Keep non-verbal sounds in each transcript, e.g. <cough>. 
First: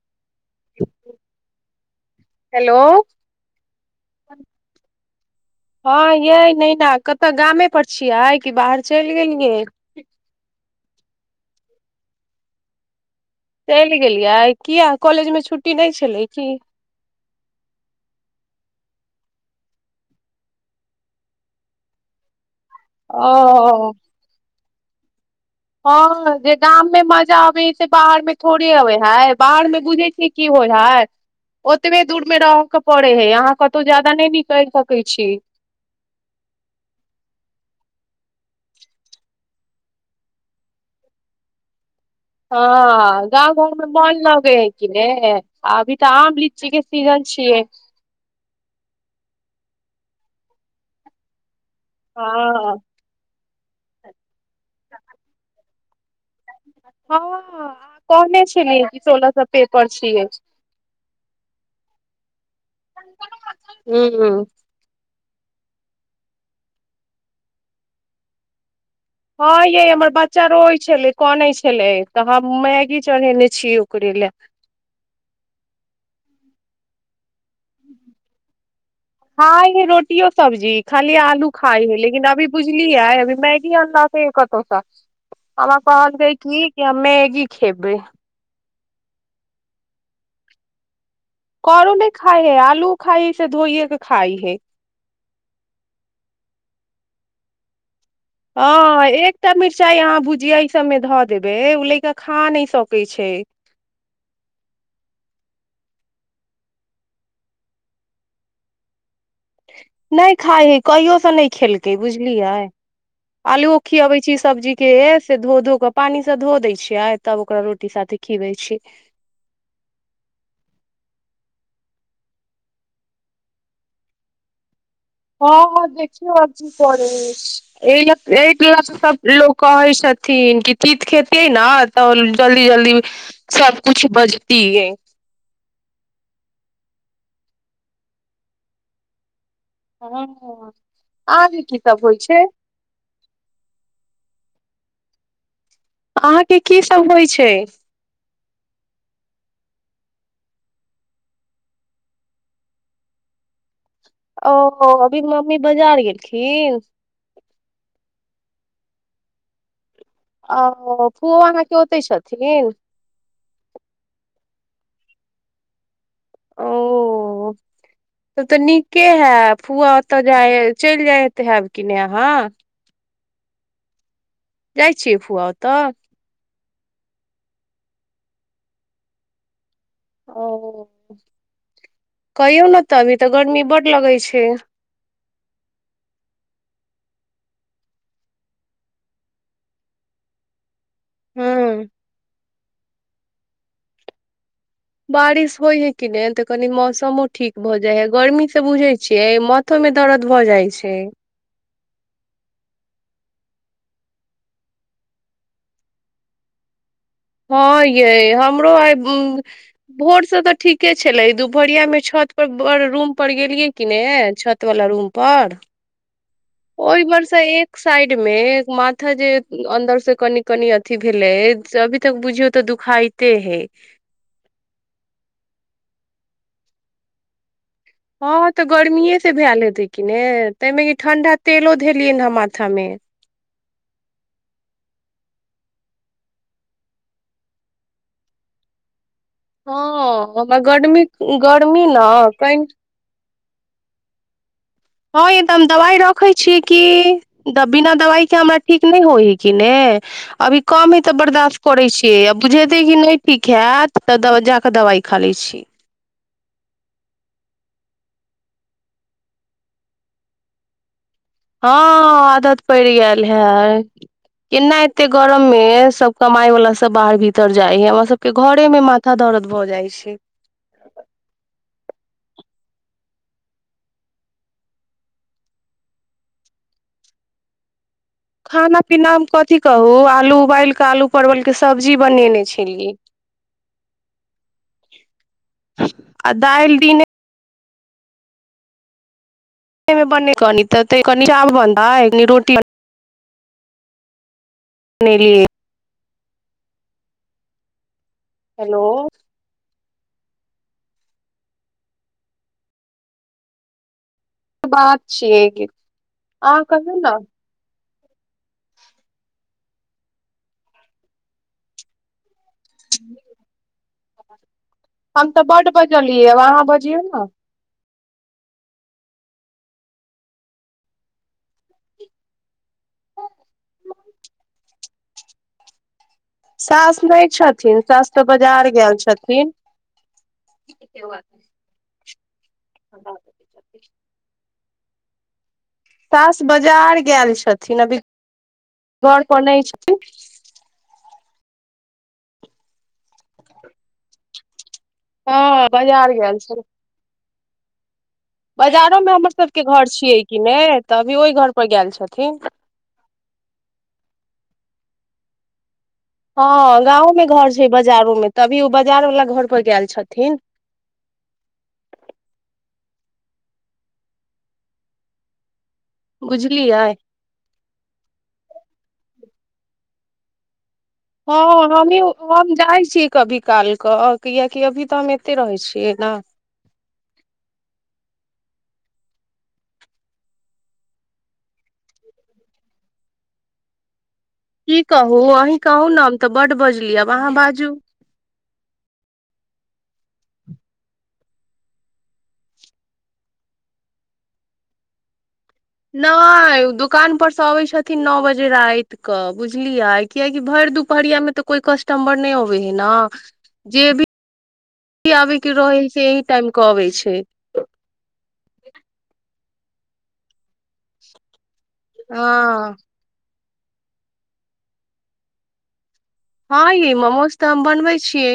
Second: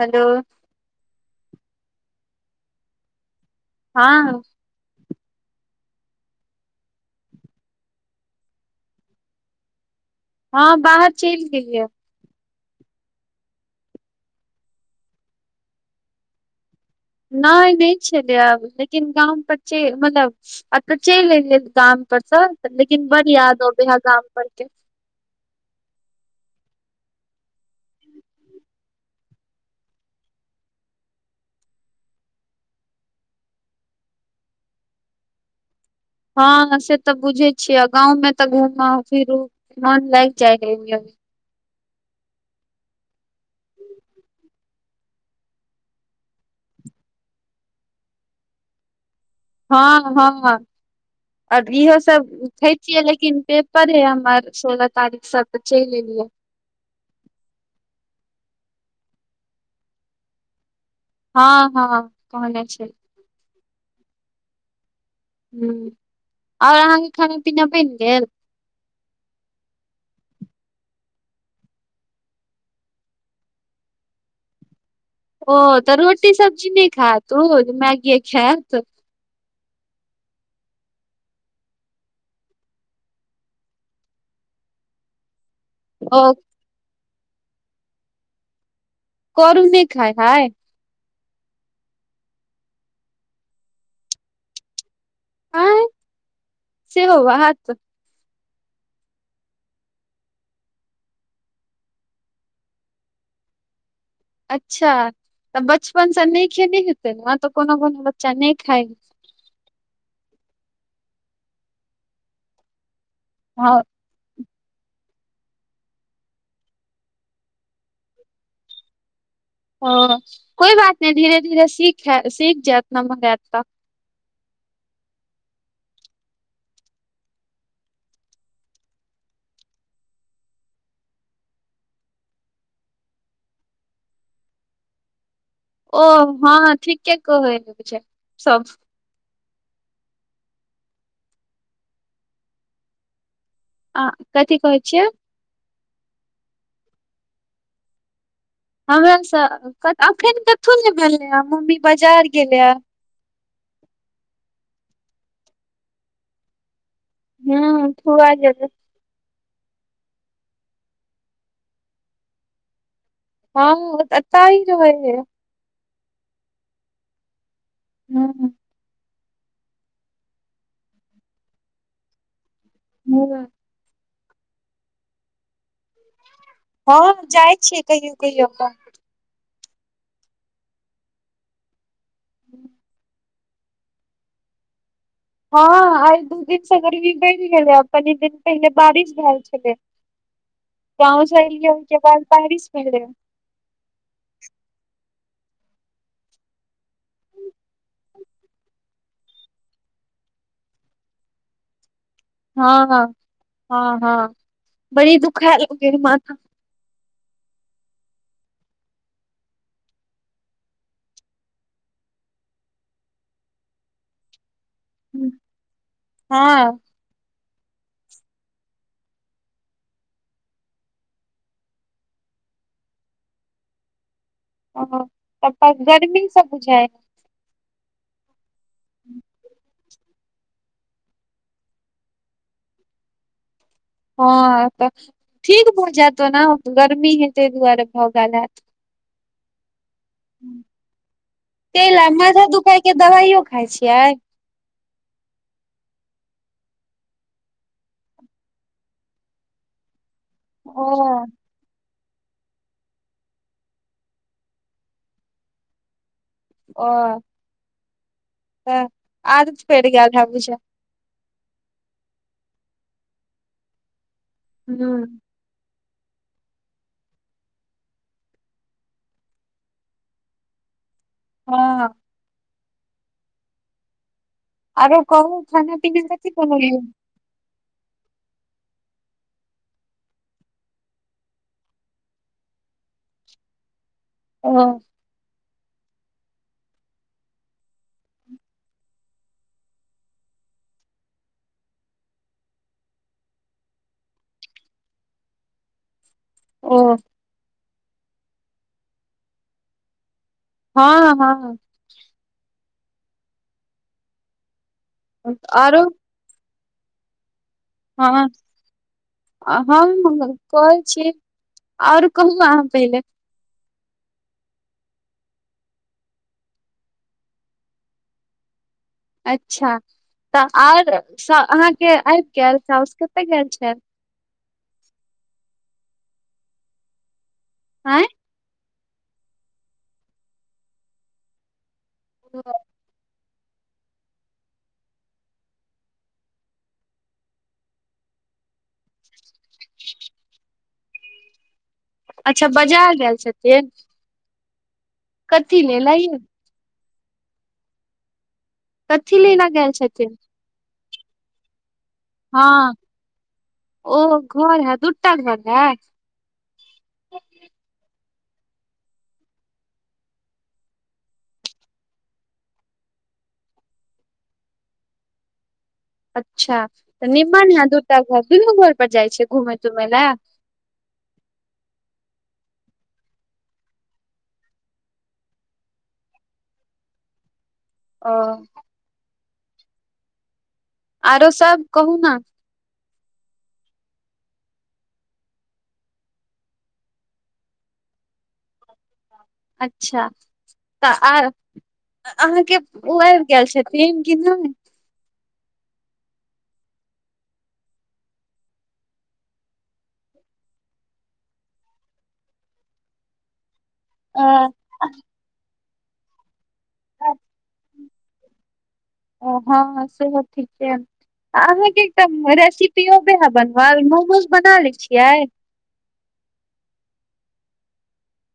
Hello hello हँ हँ यै नैना कत गामे पर छियै कि बाहर चलि गेलियै हँ बाहर चलि गेलियै चलि गेलियै किया कॉलेजमे छुट्टी नहि छलै की नहि नहि छलै आब लेकिन गाम पर के मतलब आब तऽ चलि एलियै गाम पर स लेकिन बड याद अबै ओ ह गाम पर के <inaudible> हँ जे गाममे माजा अबै हइ से बाहरमे थोड़े अबैत हइ बाहरमे बुझैत छियै की होइ हइ ओतबे दूरमे रहयके पड़ैत हइ अहाँ कतहु ज्यादा नहि निकलि सकैत छी। हँ से तऽ बुझै छियै गाँवमें तऽ घूम फिरू मन लागि जाइ अ हँ गाँव घरमे मल लगे है कि ने अभी तऽ आम लीची के सीजन छियै हँ हँ अब इहो सब <unintelligible> हँ पेपर हय हमर सोलह तारीख स चलि एलियै हँ कहने छेले कि सोलह स पेपर छियै। हँ हँ कहने छैय हू ह्म आओर अहाँके खाना पीना बनि गेल हँ यै हमर बच्चा रोये छलै कनै छलै तऽ हम मैगी चढ़ेने छीयै ओकरे लए। ओ तऽ रोटी सब्जी ने खात मैगीये खैत यो सब्जी खाली आलू खाइ हय लेकिन अभी बुझलियै अभी मैगी अनल कतहुसँ हमरा कहल ओ के जे कि हम मैगी की खेबै करू नहि खाय हइ करू नहि खाइ हय आलू खाइ हय से धोइए के खाइ हय। आँय सेहो बात हँ एकटा मिर्चाइ अहाँ भुजिया ई सभमे धऽ देबै ओ लएका खा नहि सकै छैय। अच्छा तऽ बचपनसँ नहि खेने हेतै ने तऽ कोनो कोनो बच्चा नहि खाइ नहि खाइ हय कहियोसँ नहि खेलकै बुझलियै हँ आलू खियाबै छीये से सब्जी के से धो धो क पानी से धो दै छियै तब ओकरा रोटी साथे खीबै छी ओ कोइ बात नहि धीरे धीरे सीख सीख जैत ना नमहर हैत त हँ हँ देखियौ आब की करै एहि ल एहि लऽ तऽ सभ लोक कहै छथिन कि चित खेतियै ने तऽ जल्दी जल्दी सभकिछु बजतियै ओ हँ ठीके क कहै छैय सब आहान के की सभ होइ छै आ कथी कहै छियै अहाँके हमर सभ एखन कथहु नेे भेलै ह मम्मी बाजार गेलै ओ अभीर मम्मी बाजार गेलखिन हँ थ आ जेत ओ पुआना के ओतहि छथिन <unintelligible> हँ अता ही रहै ह त तऽ नीके ह फुआ ओतऽ जाइ चलि जाए तऽ हब कि नहि हँ हू जाइ छियै फुआ ओ तऽ हँ जाइ छियै कहियौ कहियो अपन ओ कहि नहि त अबी तऽ गर्मी बड्ड लगै छै हँ आइ दू दिनसँ गर्मी बढ़ि गेलै कनी दिन पहिले बारिश भेलए छलै गाँव सली हँ होहिके बाद बाहरि हले बारिश होइ हइ कि नहि तऽ कनि मौसमो ठीक भऽ जाइ हइ गर्मीसँ बुझैत छियै माथोमे दर्द भऽ जाइत छै हँ हँ हँ हँ बड़ी दुखाय लै माथा हँ यै हमरो आइ भोरसँ तऽ ठीके छलै दुपहरियामे छतपर बड़ रूमपर गेलियै कि ने छत वला रूम पर हँ ओहि वर्ष एक साइड मे माथा जे अन्दर से कनि कनि अथिी भेलै से अभी तक बुझियौ तऽ दुखाते है ह त पर गर्मी सब जाइ ओ ऽ गर्मी ह से भैलेहे तै किने ताहिमे कि ठंढा तेलो धेलियनि ह माथामे हँ तऽ ठीक भऽ जायत ओ ने गर्मी हे ताहि दुआरे भऽ गेल हैत हँ हमरा गर्मी गर्मी ताहि ने लए माथा कनि दुखाय के दवाइयो खाइ छियै हँ एकदऽ हम दबाइ रखै छीिय कि बिना दबाइके हमरा ठीक नहि होइ हइ कि ने अभी ओ कम हय तऽ बर्दाश्त करै छी के आ बुझेतै कि नहि ठीक हत तऽ जााकऽ दबाइ खा लै छी ओ ह आदत पैर गेल छैभूष हँ आदत पड़ि गेल है एनऐते हूँ गोरमेे सब कमाइ वला सब बाहर भीतर जाइ है हमर सबके घरे मे माथा दर्द भऽ जाइ छै हँ आरो कहुँ खाना पीना कथिी बनलियै खाना पीनामे कथी कहू आलू उबालि कऽ आलू परवलकेँ सब्जी बनेने छलियै ह <inaudible> आ दाइल दीने मे बन कनी तऽ त कनी आब भ रोटी ने लिए ओ हेलो हँ हँ बात छियै कि आरो हँ कहू ने हँ हम कहैत छी आओर कहु अहाँ पहिले हम तऽ बड बजलियै अहाँ बजियौ ने अच्छा तऽ आर अहाँकेँ आबि गेल साउस कतय गेल छेल सासमे <unintelligible> छथिन आँय सास त बजार गेल छथिन ह <inaudible> <inaudible> सास बजार गेल छथिन अभी घर पर नहि छथिन अच्छा बाजार गेल छथिन कथी हँ लेल बाजार आइये गेल छथिन बाजारोमे कथी हमर लेला सबकेँ गेल घर छथिन छियैक नहि तभी ओहि घर पर गेल छै हँ ओ घर है दू दूटा घर अति।। हँ गाँमोमे घर छैक बाजारोमे तभी ओ बाजार वला घर पर गेल छथिन अच्छा बुझलियै तऽ निम्मन हाँ दुटा घर दुनू घर पर जाय छिए घूमय तम ने <unintelligible> हँ हमही हम जाइ छी कभी कालकेँ कियाकि अभी तऽ हम एतय रहय छियैक ने अ <inaudible> आरो सब कहू ने की कहू अहीँ कहू ने हम तऽ बड्ड बजलि अहाँ बाजू अच्छा तऽ आ अहाँके उ आबि गेल छथिन कि नहि नहि दोकानपर सँ अबैत छथिन नओ बजे रातिक कँ बुझलियै कियकि भरि दुपहरियामे तऽ कोइ कस्टमर नहि अबय हे न जे अ भी आबे के रहै <inaudible> से टाइम अबय छैक <inaudible> ओ हँ से त ठीक छैक एक हँ रेसिपि भ ह बन <unintelligible> मोमोज बना लै छियै हँ ये मोमोज तऽ हम बनबय छियै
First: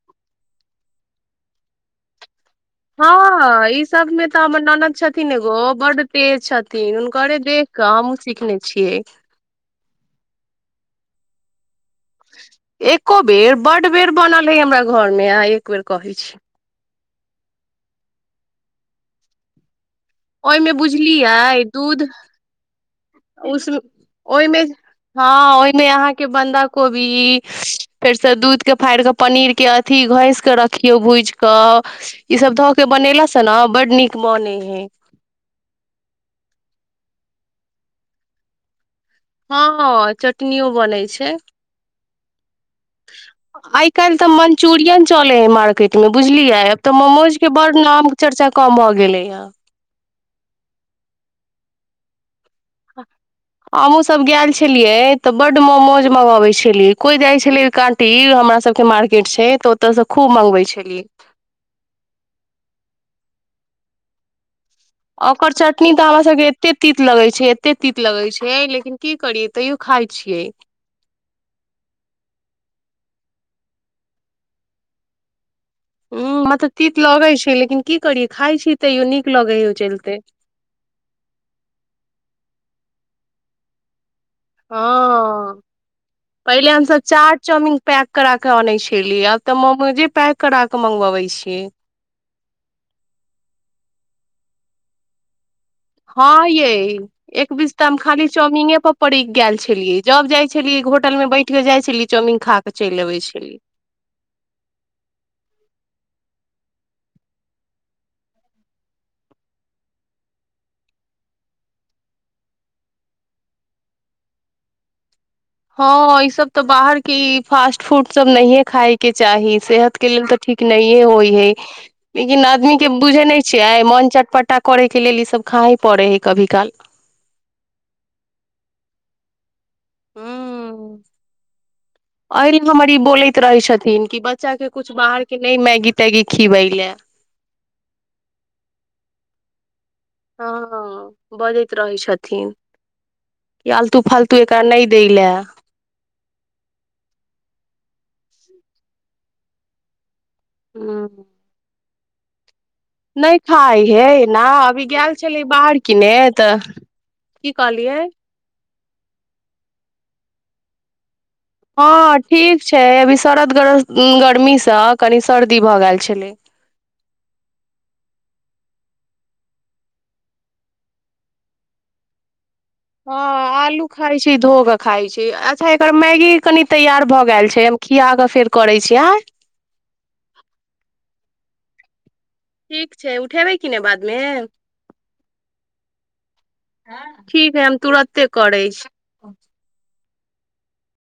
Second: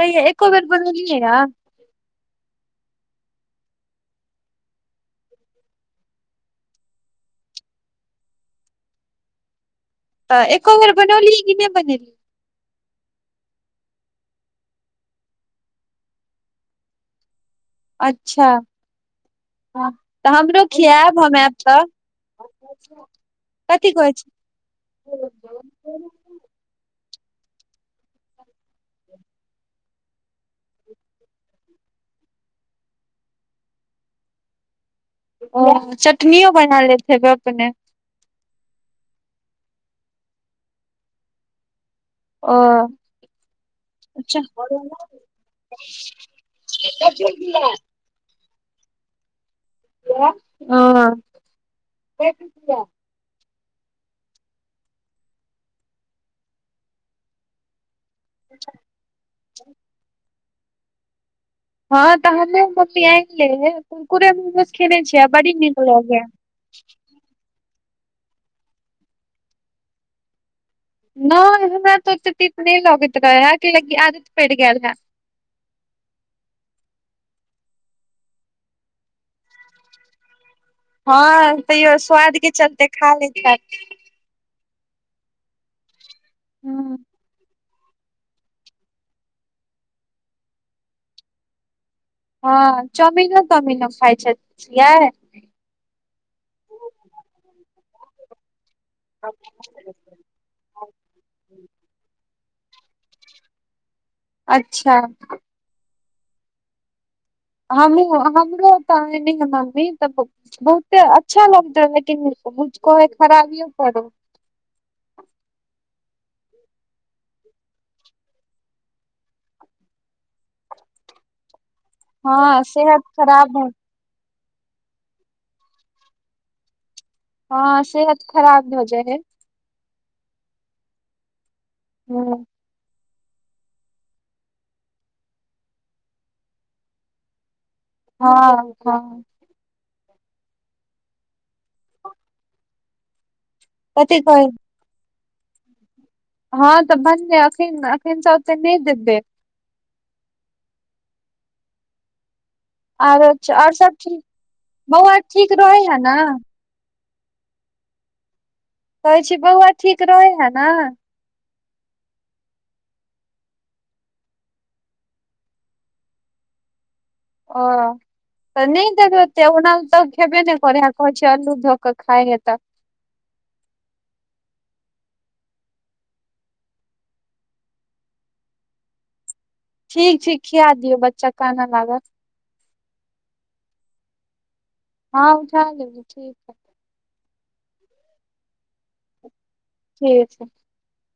तहि एको बेर बनेलियै य हँ ई सबमे तऽ हमर ननदि छथिन एगो ओ बड्ड तेज छथिन हुनके देख कऽ हममूँ सिखने छियै तऽ एको बेर बनौलहि कि नहि बनेलही एको बेर बड बेर बनल हय हमरा घर मे अहाँ एक बेर कहै छी। अच्छा। तऽ हमरो ओहिमे खिआयब हम आयब बुझलियै तऽ। दूध उस कथी कहै छी ओहिमे हँ ओहिमे अहाँके बन्दा को कोभी फेरसँ दूध के फाड़ि कऽ पनीर के अथी घस के रखियौ भूज कऽ ई सब धऽ के बनेलास से ने बड नीक बनय हय ब अपने हँ चटनीओ बनै छै ओ आइ काल्हि तऽ अच्छा ओ मन्चुरियन चलै ह मार्केटमे बुझलियै तऽ मोमोजके बड़ नाम चर्चा कम हो गेलै य हँ ह हमहूँ सब गेल छलियै तऽ बड्ड मोमोज मंगाबै छलियै कोई जाइ छले कान टी हमरा सब के मार्केट से तऽ ओतऽ से खूब मंगबै छलियै हँ तऽ हम्मे मम्मी आनि लैय हम कुरकुरे मोमोज खेने छियै ओकर बड़ी नीक चटनी तऽ हमरा लगैया सभके एतेक तीत लगै छै ते तीत लगै छै लेकिन की करियै तैयो खाइ छियै नहि हमरा ओतेक त तीत नहि लगैत रहै कि आदत प‌इर गेल हेए ह मतलब तीत लगैत छै लेकिन की करिय खाइ छी तैयो नीक लगैय ओ चलिते हँ तैयो स्वाद के चलते खा लै छथि हँ पहिल हमस हँ चाट चाउमीन पैक करा के अनै छलिय आब तऽ मोमोजे पैक करा के मंगबाबै छियै हँ चौमीनो तौमीनो खाय छै छियै त हम खाली चौमिंग परीक गेल छलियै जब जाइ छलियै होटल मे बैठ के जाइ छलै चौमिंग खा क चलि अबै छलीयै अच्छा हमू हमरो तऽ आनैय हे मम्मी तऽ बहुते अच्छा लगतै लेकिन कहे ह खराबियो करो हँ ई सब तऽ बाहर के इ फास्ट फूड सब नहिये खाय के चाही सेहत के लेल तऽ ठीक नहिे होइ हय लेकिन हँ आदमी के सेहत बुझे नहि खराब हो छियै मन चटपट छटा करेके लेल ई सब खा हे पड़े हय कभी काल हँ सेहत खराब भ जाइ ह हँ हँ अरे हमर बोलै रहै छथिन कि बच्चा केँ कछु बाहरकेँ नहि मैगी तैगी खिबय लए हँ हँ हँ बजैत रहय छथिन कि आलतू कथी फालतू कहै एकरा नहि दय ले <inaudible> हँ तऽ भनै एखन तऽ ओतेक नहि देबय ह <inaudible> आरो नहि आओर खाइ सब ठीक हेना अभी गेल बौआ छलै ठीक रहै बाहर है किने ने तऽ की कहली कहैत छी बौआ ठीक रहय हइ ने हँ ठीक छै अभी गर्मीसँ कनि सर्दी भऽ गेल छलैक ओ तऽ नहि त ओना तऽ खेबे नहि करैत अछि कहैत छैक अल्लू धऽ कऽ खाईले तऽ हँ आलू खाईत छी धो कऽ खाईत छी अच्छा एकर मैगी कनि तैयार भऽ गेल छैक हम खिया कऽ फेर करैत छी आँय ठीक ठीक खिया दियऔ बच्चा कानअ लागत ठीक छै उठेबै कि नहि बादमे हँ उठा लेबै ठीक है ठीक है हम तुरते करैत छी ठीक छैक